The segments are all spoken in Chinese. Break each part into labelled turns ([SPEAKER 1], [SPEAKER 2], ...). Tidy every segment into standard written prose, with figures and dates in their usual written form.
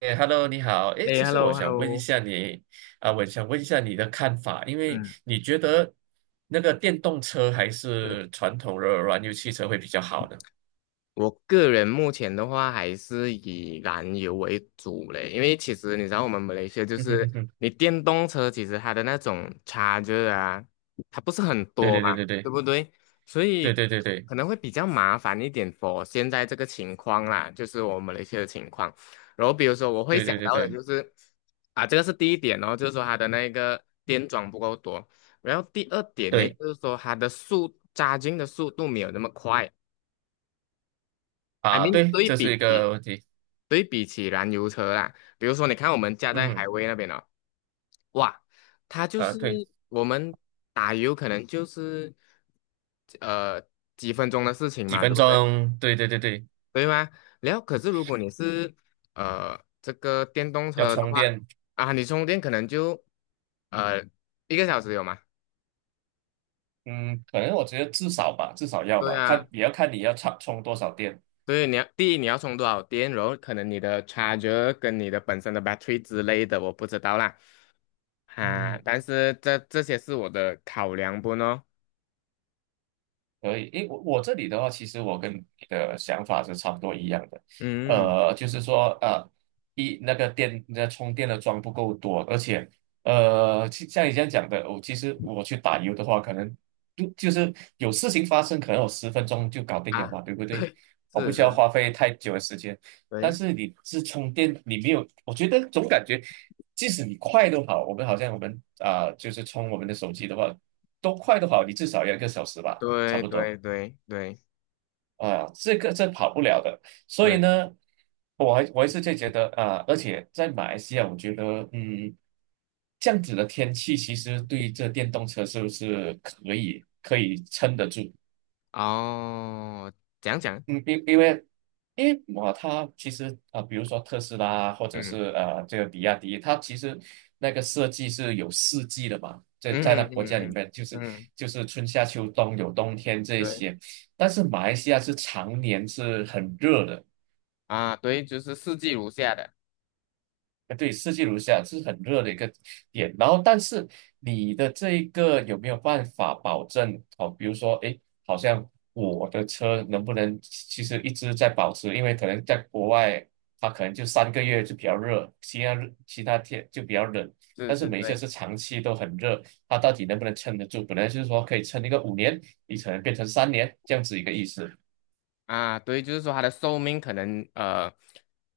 [SPEAKER 1] 哎，Hello，你好。哎，
[SPEAKER 2] 哎
[SPEAKER 1] 其实我
[SPEAKER 2] ，hello
[SPEAKER 1] 想问一
[SPEAKER 2] hello。
[SPEAKER 1] 下你，我想问一下你的看法，因为
[SPEAKER 2] 嗯。
[SPEAKER 1] 你觉得那个电动车还
[SPEAKER 2] 嗯是。
[SPEAKER 1] 是传统的燃油汽车会比较好呢？
[SPEAKER 2] 我个人目前的话还是以燃油为主嘞，因为其实你知道我们马来西亚 就
[SPEAKER 1] 嗯哼
[SPEAKER 2] 是
[SPEAKER 1] 哼哼，
[SPEAKER 2] 你电动车其实它的那种差 h 啊，它不是很
[SPEAKER 1] 对
[SPEAKER 2] 多
[SPEAKER 1] 对
[SPEAKER 2] 嘛，
[SPEAKER 1] 对对
[SPEAKER 2] 对
[SPEAKER 1] 对
[SPEAKER 2] 不对？所
[SPEAKER 1] 对
[SPEAKER 2] 以
[SPEAKER 1] 对对对
[SPEAKER 2] 可能会比较麻烦一点 for 现在这个情况啦，就是我们马来西亚的情况。然后比如说我会
[SPEAKER 1] 对
[SPEAKER 2] 想
[SPEAKER 1] 对对
[SPEAKER 2] 到的
[SPEAKER 1] 对
[SPEAKER 2] 就是啊，这个是第一点哦，就是说它的那个电桩不够多。然后第二点呢，
[SPEAKER 1] 对
[SPEAKER 2] 就是说它的速加 h 的速度没有那么快。I
[SPEAKER 1] 啊，
[SPEAKER 2] mean，
[SPEAKER 1] 对，
[SPEAKER 2] 对
[SPEAKER 1] 这是
[SPEAKER 2] 比
[SPEAKER 1] 一
[SPEAKER 2] 起
[SPEAKER 1] 个问题。
[SPEAKER 2] 对比起燃油车啦，比如说你看我们家
[SPEAKER 1] 嗯
[SPEAKER 2] 在海
[SPEAKER 1] 哼，
[SPEAKER 2] 威那边哦。哇。它就
[SPEAKER 1] 啊，
[SPEAKER 2] 是
[SPEAKER 1] 对，
[SPEAKER 2] 我们打油可能就是呃几分钟的事情
[SPEAKER 1] 几
[SPEAKER 2] 嘛，对
[SPEAKER 1] 分
[SPEAKER 2] 不对？
[SPEAKER 1] 钟，对对对对，
[SPEAKER 2] 对吗？然后可是如果你是这个电动
[SPEAKER 1] 要
[SPEAKER 2] 车的
[SPEAKER 1] 充
[SPEAKER 2] 话，
[SPEAKER 1] 电，
[SPEAKER 2] 啊，你充电可能就呃1个小时有吗？
[SPEAKER 1] 嗯，可能我觉得至少吧，至少要
[SPEAKER 2] 对
[SPEAKER 1] 吧，
[SPEAKER 2] 啊。
[SPEAKER 1] 看也要看你要充充多少电。
[SPEAKER 2] 对，第一你要充多少电，然后可能你的 charger 跟你的本身的 battery 之类的，我不知道啦。
[SPEAKER 1] 嗯
[SPEAKER 2] 啊，
[SPEAKER 1] 哼。
[SPEAKER 2] 但是这些是我的考量不呢？
[SPEAKER 1] 可以，诶，我这里的话，其实我跟你的想法是差不多一样的，
[SPEAKER 2] 嗯。
[SPEAKER 1] 就是说，一那个电那充电的桩不够多，而且，像你这样讲的，我其实去打油的话，可能就是有事情发生，可能我10分钟就搞定了
[SPEAKER 2] 啊，
[SPEAKER 1] 嘛，对不对？
[SPEAKER 2] 对。
[SPEAKER 1] 我不
[SPEAKER 2] 是
[SPEAKER 1] 需要
[SPEAKER 2] 是。
[SPEAKER 1] 花费太久的时间，但
[SPEAKER 2] 对
[SPEAKER 1] 是你是充电，你没有，我觉得总感觉，即使你快都好，我们就是充我们的手机的话，都快都好，你至少要一个小时吧。差
[SPEAKER 2] 对
[SPEAKER 1] 不多
[SPEAKER 2] 对对对
[SPEAKER 1] 啊，这跑不了的。所以
[SPEAKER 2] 对。
[SPEAKER 1] 呢，我还是就觉得啊，而且在马来西亚，我觉得这样子的天气其实对这电动车是不是可以撑得住？
[SPEAKER 2] 哦。讲讲。
[SPEAKER 1] 嗯，因因为因为它其实比如说特斯拉或者
[SPEAKER 2] 嗯
[SPEAKER 1] 是这个比亚迪，它其实那个设计是有四季的嘛，在
[SPEAKER 2] 嗯
[SPEAKER 1] 那
[SPEAKER 2] 嗯嗯
[SPEAKER 1] 国家
[SPEAKER 2] 嗯。嗯嗯
[SPEAKER 1] 里
[SPEAKER 2] 嗯
[SPEAKER 1] 面就是
[SPEAKER 2] 嗯嗯。
[SPEAKER 1] 就是春夏秋冬有冬天这
[SPEAKER 2] 对
[SPEAKER 1] 些，但是马来西亚是常年是很热的，
[SPEAKER 2] 啊。对，就是四季如下的。
[SPEAKER 1] 对，四季如夏是很热的一个点。然后，但是你的这一个有没有办法保证？哦，比如说，诶，好像我的车能不能其实一直在保持？因为可能在国外，它可能就3个月就比较热，其他天就比较冷。
[SPEAKER 2] 是
[SPEAKER 1] 但是
[SPEAKER 2] 是。
[SPEAKER 1] 每一次
[SPEAKER 2] 对
[SPEAKER 1] 是长期都很热，它到底能不能撑得住？本来就是说可以撑一个5年，你可能变成三年这样子一个意思。
[SPEAKER 2] 啊。对，就是说它的寿命可能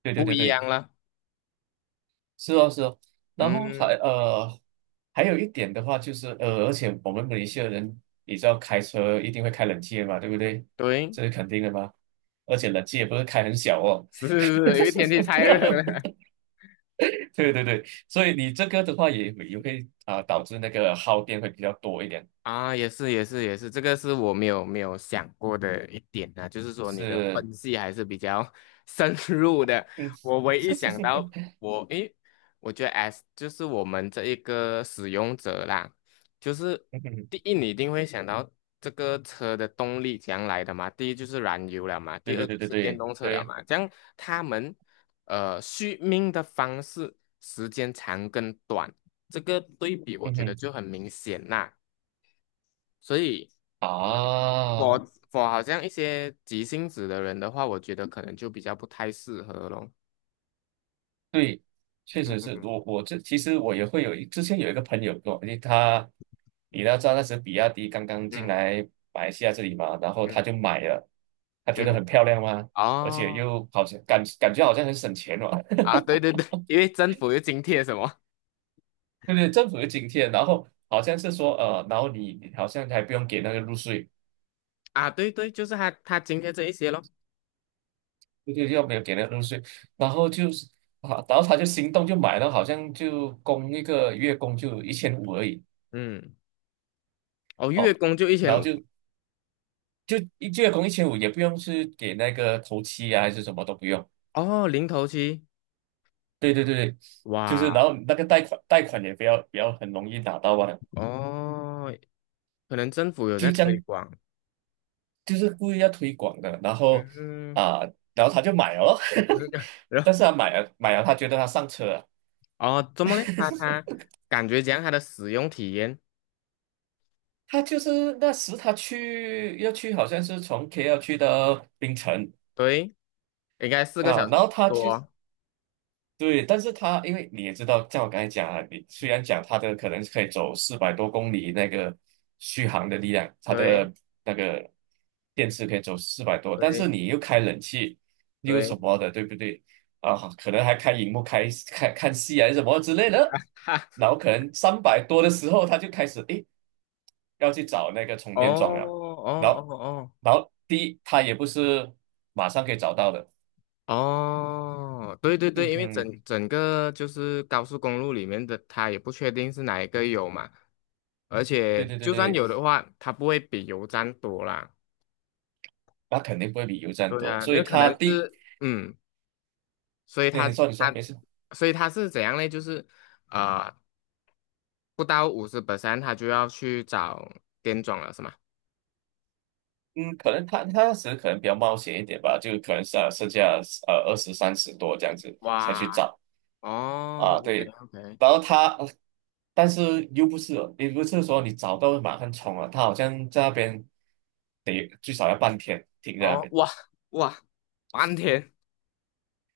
[SPEAKER 1] 对对
[SPEAKER 2] 不
[SPEAKER 1] 对
[SPEAKER 2] 一
[SPEAKER 1] 对。
[SPEAKER 2] 样了。
[SPEAKER 1] 是哦，是哦，然后还
[SPEAKER 2] 嗯。
[SPEAKER 1] 呃，还有一点的话就是，而且我们马来西亚人，你知道开车一定会开冷气的嘛，对不对？
[SPEAKER 2] 对。
[SPEAKER 1] 这是肯定的嘛。而且冷气也不是开很小哦。
[SPEAKER 2] 是是是，因为天气太热了。
[SPEAKER 1] 对对对，所以你这个的话也会导致那个耗电会比较多一点。
[SPEAKER 2] 啊，也是也是也是，这个是我没有想过的一点啊，就是说你的
[SPEAKER 1] 是，
[SPEAKER 2] 分析还是比较 深入的。
[SPEAKER 1] 嗯，
[SPEAKER 2] 我唯一想到 我诶，我觉得 S 就是我们这一个使用者啦，就是
[SPEAKER 1] 嗯哼
[SPEAKER 2] 第一你一定会想到这个车的动力将来的嘛，第一就是燃油了嘛，
[SPEAKER 1] 对
[SPEAKER 2] 第二
[SPEAKER 1] 对对
[SPEAKER 2] 就
[SPEAKER 1] 对
[SPEAKER 2] 是电
[SPEAKER 1] 对
[SPEAKER 2] 动车了
[SPEAKER 1] 对，
[SPEAKER 2] 嘛，这样他们续命的方式时间长跟短，这个对比我
[SPEAKER 1] 嗯
[SPEAKER 2] 觉得
[SPEAKER 1] 哼
[SPEAKER 2] 就很明显啦。所以嗯，我
[SPEAKER 1] 啊。
[SPEAKER 2] 我好像一些急性子的人的话，我觉得可能就比较不太适合咯。
[SPEAKER 1] 对，确实是我这其实我也会之前有一个朋友跟我，因为你要知道那时比亚迪刚刚进
[SPEAKER 2] 嗯
[SPEAKER 1] 来马来西亚这里嘛，然后他
[SPEAKER 2] 嗯
[SPEAKER 1] 就买了，他觉得
[SPEAKER 2] 嗯。
[SPEAKER 1] 很漂亮嘛，而且
[SPEAKER 2] 哦。
[SPEAKER 1] 又好像感觉好像很省钱嘛，
[SPEAKER 2] 啊，对对对。因为政府又津贴什么。
[SPEAKER 1] 对对，政府有津贴，然后好像是说，然后你好像还不用给那个入税，
[SPEAKER 2] 啊？对对，就是他津贴这一些咯。
[SPEAKER 1] 对对，又没有给那个入税，然后就是啊，然后他就心动就买了，好像就供一个月供就一千五而已。
[SPEAKER 2] 嗯。哦，月
[SPEAKER 1] 哦。
[SPEAKER 2] 供就一千
[SPEAKER 1] 然后
[SPEAKER 2] 五，
[SPEAKER 1] 就一月工一千五，也不用是给那个头期啊，还是什么都不用。
[SPEAKER 2] 哦，零头期。
[SPEAKER 1] 对对对对，就是然
[SPEAKER 2] 哇。
[SPEAKER 1] 后那个贷款也不要很容易拿到啊，
[SPEAKER 2] 哦，可能政府有在
[SPEAKER 1] 就这
[SPEAKER 2] 推
[SPEAKER 1] 样，
[SPEAKER 2] 广。
[SPEAKER 1] 就是故意要推广的。然后
[SPEAKER 2] 嗯。
[SPEAKER 1] 啊、他就买了咯
[SPEAKER 2] 嗯。然后
[SPEAKER 1] 但是他买了买了，他觉得他上车了。
[SPEAKER 2] 哦，怎么嘞？他感觉讲他的使用体验。
[SPEAKER 1] 他就是那时他要去，好像是从 KL 去到槟城
[SPEAKER 2] 对，应该四个
[SPEAKER 1] 啊，
[SPEAKER 2] 小
[SPEAKER 1] 然
[SPEAKER 2] 时
[SPEAKER 1] 后他去。
[SPEAKER 2] 多。
[SPEAKER 1] 对，但是它因为你也知道，像我刚才讲啊，你虽然讲它的可能是可以走400多公里那个续航的力量，它
[SPEAKER 2] 对。
[SPEAKER 1] 的那个电池可以走四百多，但是
[SPEAKER 2] 对
[SPEAKER 1] 你又开冷气又什
[SPEAKER 2] 对。
[SPEAKER 1] 么的，对不对？啊，可能还开荧幕开看看戏啊什么之类的，
[SPEAKER 2] 哈。
[SPEAKER 1] 然后可能300多的时候，他就开始诶要去找那个充
[SPEAKER 2] 哦
[SPEAKER 1] 电桩了，然
[SPEAKER 2] 哦
[SPEAKER 1] 后
[SPEAKER 2] 哦
[SPEAKER 1] 然后第一它也不是马上可以找到的，
[SPEAKER 2] 哦哦。对对
[SPEAKER 1] 嗯
[SPEAKER 2] 对，因为
[SPEAKER 1] 嗯。
[SPEAKER 2] 整整个就是高速公路里面的，它也不确定是哪一个有嘛，而且
[SPEAKER 1] 对对对
[SPEAKER 2] 就算
[SPEAKER 1] 对，
[SPEAKER 2] 有的话，它不会比油站多啦。
[SPEAKER 1] 那肯定不会比油站
[SPEAKER 2] 对
[SPEAKER 1] 多，
[SPEAKER 2] 呀，因
[SPEAKER 1] 所以
[SPEAKER 2] 为可
[SPEAKER 1] 他
[SPEAKER 2] 能
[SPEAKER 1] 第，
[SPEAKER 2] 是所以
[SPEAKER 1] 那
[SPEAKER 2] 它
[SPEAKER 1] 你说
[SPEAKER 2] 它
[SPEAKER 1] 没事，
[SPEAKER 2] 所以它是怎样呢？就是啊不到50%，它就要去找店装了，是吗？
[SPEAKER 1] 嗯，可能他那时可能比较冒险一点吧，就可能是啊剩下20、30多这样子才去
[SPEAKER 2] 哇。
[SPEAKER 1] 找
[SPEAKER 2] 哦
[SPEAKER 1] 啊，
[SPEAKER 2] ，OK
[SPEAKER 1] 对，
[SPEAKER 2] OK。
[SPEAKER 1] 然后他，但是又不是哦也不是说你找到马上冲啊，他好像在那边得最少要半天停在那
[SPEAKER 2] 哦。
[SPEAKER 1] 边，
[SPEAKER 2] 哇哇。半天。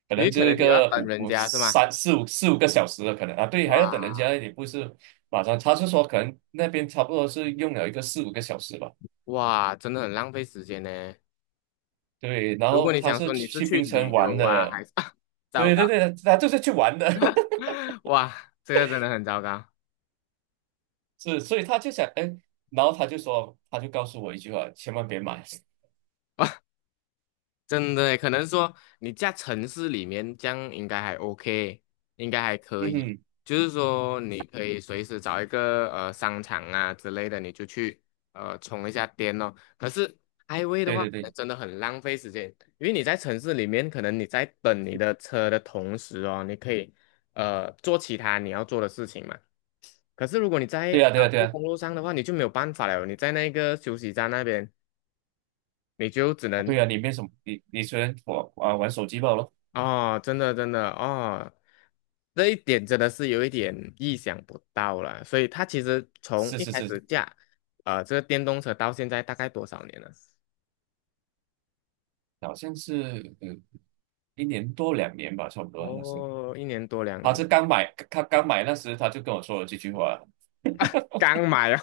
[SPEAKER 1] 可
[SPEAKER 2] 因
[SPEAKER 1] 能
[SPEAKER 2] 为
[SPEAKER 1] 就
[SPEAKER 2] 可
[SPEAKER 1] 一
[SPEAKER 2] 能你要
[SPEAKER 1] 个
[SPEAKER 2] 等
[SPEAKER 1] 五
[SPEAKER 2] 人
[SPEAKER 1] 五
[SPEAKER 2] 家是吗？
[SPEAKER 1] 三四五四五个小时的可能啊，对，还要等人家
[SPEAKER 2] 哇。
[SPEAKER 1] 也不是马上，他是说可能那边差不多是用了一个四五个小时吧。
[SPEAKER 2] 哇，真的很浪费时间呢。
[SPEAKER 1] 对，然
[SPEAKER 2] 如果
[SPEAKER 1] 后
[SPEAKER 2] 你
[SPEAKER 1] 他
[SPEAKER 2] 想
[SPEAKER 1] 是
[SPEAKER 2] 说你是
[SPEAKER 1] 去
[SPEAKER 2] 去
[SPEAKER 1] 槟城
[SPEAKER 2] 旅
[SPEAKER 1] 玩
[SPEAKER 2] 游啊，
[SPEAKER 1] 的，
[SPEAKER 2] 还是 糟
[SPEAKER 1] 对对
[SPEAKER 2] 糕。
[SPEAKER 1] 对，他就是去玩的，
[SPEAKER 2] 哇，这个真的很糟糕。
[SPEAKER 1] 是，所以他就想，哎，然后他就说，他就告诉我一句话，千万别买。
[SPEAKER 2] 真的耶可能说你在城市里面这样应该还 OK，应该还可
[SPEAKER 1] 嗯
[SPEAKER 2] 以。
[SPEAKER 1] 哼，
[SPEAKER 2] 就是说你可以随时找一个商场啊之类的，你就去充一下电哦。可是 IGWAY 的
[SPEAKER 1] 对
[SPEAKER 2] 话，
[SPEAKER 1] 对
[SPEAKER 2] 可
[SPEAKER 1] 对，
[SPEAKER 2] 能真的很浪费时间，因为你在城市里面，可能你在等你的车的同时哦，你可以做其他你要做的事情嘛。可是如果你在
[SPEAKER 1] 对呀、对
[SPEAKER 2] 高
[SPEAKER 1] 呀、对
[SPEAKER 2] 速
[SPEAKER 1] 啊，
[SPEAKER 2] 公路上的话，你就没有办法了，你在那个休息站那边，你就只
[SPEAKER 1] 哦
[SPEAKER 2] 能
[SPEAKER 1] 对啊，你没什么，你虽然我啊玩手机罢了，
[SPEAKER 2] 哦。真的真的哦。这一点真的是有一点意想不到了。所以它其实从
[SPEAKER 1] 是
[SPEAKER 2] 一
[SPEAKER 1] 是
[SPEAKER 2] 开
[SPEAKER 1] 是，
[SPEAKER 2] 始架，这个电动车到现在大概多少年了？
[SPEAKER 1] 好像是1年多2年吧，差不多，他是
[SPEAKER 2] 哦，一年多两
[SPEAKER 1] 他是
[SPEAKER 2] 年，
[SPEAKER 1] 刚买，他刚买那时他就跟我说了这句话，
[SPEAKER 2] 刚买哦。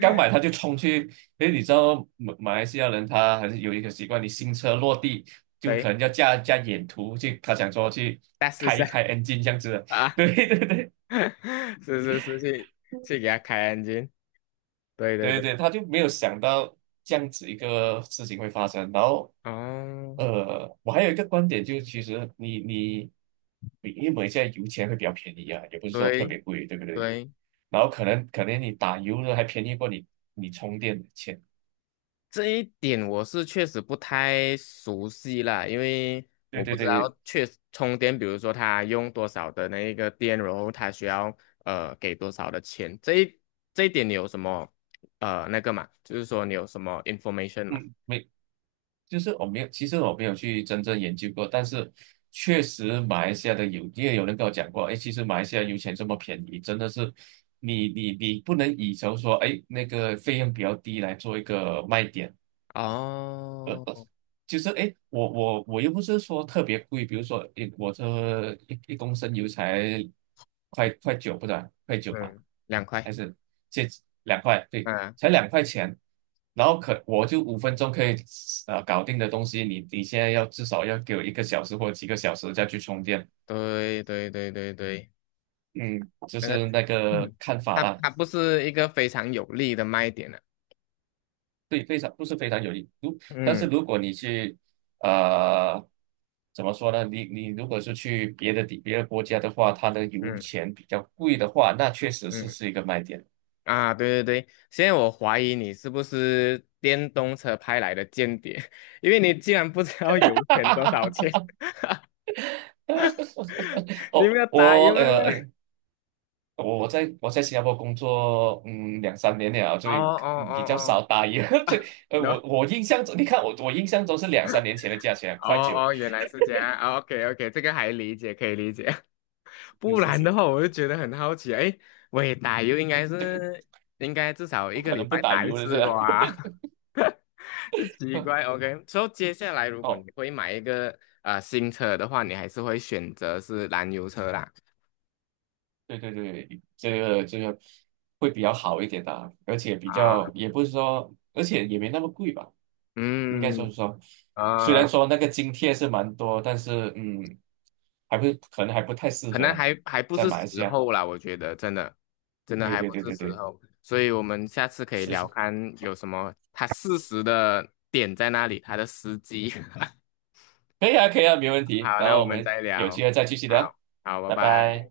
[SPEAKER 1] 刚买他就冲去，因为你知道马来西亚人他还是有一个习惯，你新车落地就可
[SPEAKER 2] 对。
[SPEAKER 1] 能要架架眼图去，他想说去
[SPEAKER 2] 再试一
[SPEAKER 1] 开
[SPEAKER 2] 下
[SPEAKER 1] 一开 engine 这样子的，
[SPEAKER 2] 啊。
[SPEAKER 1] 对对对
[SPEAKER 2] 是是是，去给它开 对对
[SPEAKER 1] 对
[SPEAKER 2] 对。
[SPEAKER 1] 对，他就没有想到这样子一个事情会发生。然后，
[SPEAKER 2] 哦。
[SPEAKER 1] 我还有一个观点就是，其实你因为现在油钱会比较便宜啊，也不是说特
[SPEAKER 2] 对
[SPEAKER 1] 别贵，对不对？
[SPEAKER 2] 对。
[SPEAKER 1] 然后可能你打油的还便宜过你充电的钱，
[SPEAKER 2] 这一点我是确实不太熟悉啦，因为
[SPEAKER 1] 对
[SPEAKER 2] 我
[SPEAKER 1] 对
[SPEAKER 2] 不嗯知
[SPEAKER 1] 对对，
[SPEAKER 2] 道确实充电，比如说它用多少的那一个电，然后它需要给多少的钱，这一点你有什么那个嘛？就是说你有什么 information 嘛？
[SPEAKER 1] 嗯，没就是我没有，其实我没有去真正研究过，但是确实马来西亚的有，因为有人跟我讲过，哎，其实马来西亚油钱这么便宜，真的是你不能以求说，哎，那个费用比较低来做一个卖点。
[SPEAKER 2] 哦。
[SPEAKER 1] 就是哎，诶我又不是说特别贵，比如说我这一公升油才快九不对，快九吧，
[SPEAKER 2] 嗯。2块。
[SPEAKER 1] 还是这两块，对，
[SPEAKER 2] 啊。
[SPEAKER 1] 才2块钱，然后可我就5分钟可以搞定的东西，你现在要至少要给我一个小时或者几个小时再去充电，
[SPEAKER 2] 对对对对对。
[SPEAKER 1] 嗯，就
[SPEAKER 2] 那个
[SPEAKER 1] 是那个看法
[SPEAKER 2] 它
[SPEAKER 1] 啦。
[SPEAKER 2] 它不是一个非常有利的卖点啊。
[SPEAKER 1] 对，非常都是非常有利。但是
[SPEAKER 2] 嗯
[SPEAKER 1] 如果你去，呃，怎么说呢？你如果是去别的国家的话，它的油
[SPEAKER 2] 嗯
[SPEAKER 1] 钱比较贵的话，那确实是
[SPEAKER 2] 嗯。
[SPEAKER 1] 是一个卖点。
[SPEAKER 2] 啊，对对对，现在我怀疑你是不是电动车派来的间谍。因为你竟然不知道油钱多少 钱。你们
[SPEAKER 1] 哦，
[SPEAKER 2] 要打油了吗？
[SPEAKER 1] 我在新加坡工作，两三年了，
[SPEAKER 2] 哦
[SPEAKER 1] 所以
[SPEAKER 2] 哦哦
[SPEAKER 1] 比较少
[SPEAKER 2] 哦
[SPEAKER 1] 打油。我
[SPEAKER 2] ，no。
[SPEAKER 1] 我印象中，你看我印象中是2、3年前的价钱，快
[SPEAKER 2] 哦
[SPEAKER 1] 九，
[SPEAKER 2] 哦，原来是这样，OK OK，这个还理解，可以理解。
[SPEAKER 1] 是
[SPEAKER 2] 不
[SPEAKER 1] 是
[SPEAKER 2] 然的
[SPEAKER 1] 是，
[SPEAKER 2] 话，我就觉得很好奇啊，哎，喂，打油应该至少
[SPEAKER 1] 不
[SPEAKER 2] 一个
[SPEAKER 1] 可
[SPEAKER 2] 礼
[SPEAKER 1] 能不
[SPEAKER 2] 拜
[SPEAKER 1] 打
[SPEAKER 2] 打一
[SPEAKER 1] 油的是
[SPEAKER 2] 次
[SPEAKER 1] 吧？
[SPEAKER 2] 吧？这奇怪 ，OK。所以接下来如果你
[SPEAKER 1] 哦
[SPEAKER 2] 会买一个新车的话，你还是会选择是燃油车啦。
[SPEAKER 1] 对对对，这个会比较好一点的啊而且比
[SPEAKER 2] 啊。
[SPEAKER 1] 较也不是说，而且也没那么贵吧，应该说
[SPEAKER 2] 嗯。
[SPEAKER 1] 是说，虽然
[SPEAKER 2] 啊，
[SPEAKER 1] 说那个津贴是蛮多，但是还不可能还不太适
[SPEAKER 2] 可
[SPEAKER 1] 合
[SPEAKER 2] 能
[SPEAKER 1] 了，
[SPEAKER 2] 还不
[SPEAKER 1] 在
[SPEAKER 2] 是
[SPEAKER 1] 马来西
[SPEAKER 2] 时
[SPEAKER 1] 亚。
[SPEAKER 2] 候啦，我觉得真的。真的
[SPEAKER 1] 对
[SPEAKER 2] 还嗯
[SPEAKER 1] 对
[SPEAKER 2] 不
[SPEAKER 1] 对
[SPEAKER 2] 是
[SPEAKER 1] 对
[SPEAKER 2] 时
[SPEAKER 1] 对，
[SPEAKER 2] 候，所以我们下次可以
[SPEAKER 1] 是
[SPEAKER 2] 聊
[SPEAKER 1] 是，
[SPEAKER 2] 看有什么他适时的点在那里，他的时机。
[SPEAKER 1] 可以啊可以啊，没问 题。
[SPEAKER 2] 好，
[SPEAKER 1] 然
[SPEAKER 2] 那
[SPEAKER 1] 后
[SPEAKER 2] 我
[SPEAKER 1] 我
[SPEAKER 2] 们
[SPEAKER 1] 们
[SPEAKER 2] 再
[SPEAKER 1] 有机
[SPEAKER 2] 聊。
[SPEAKER 1] 会再继续聊，
[SPEAKER 2] 好。好，拜
[SPEAKER 1] 拜
[SPEAKER 2] 拜。
[SPEAKER 1] 拜。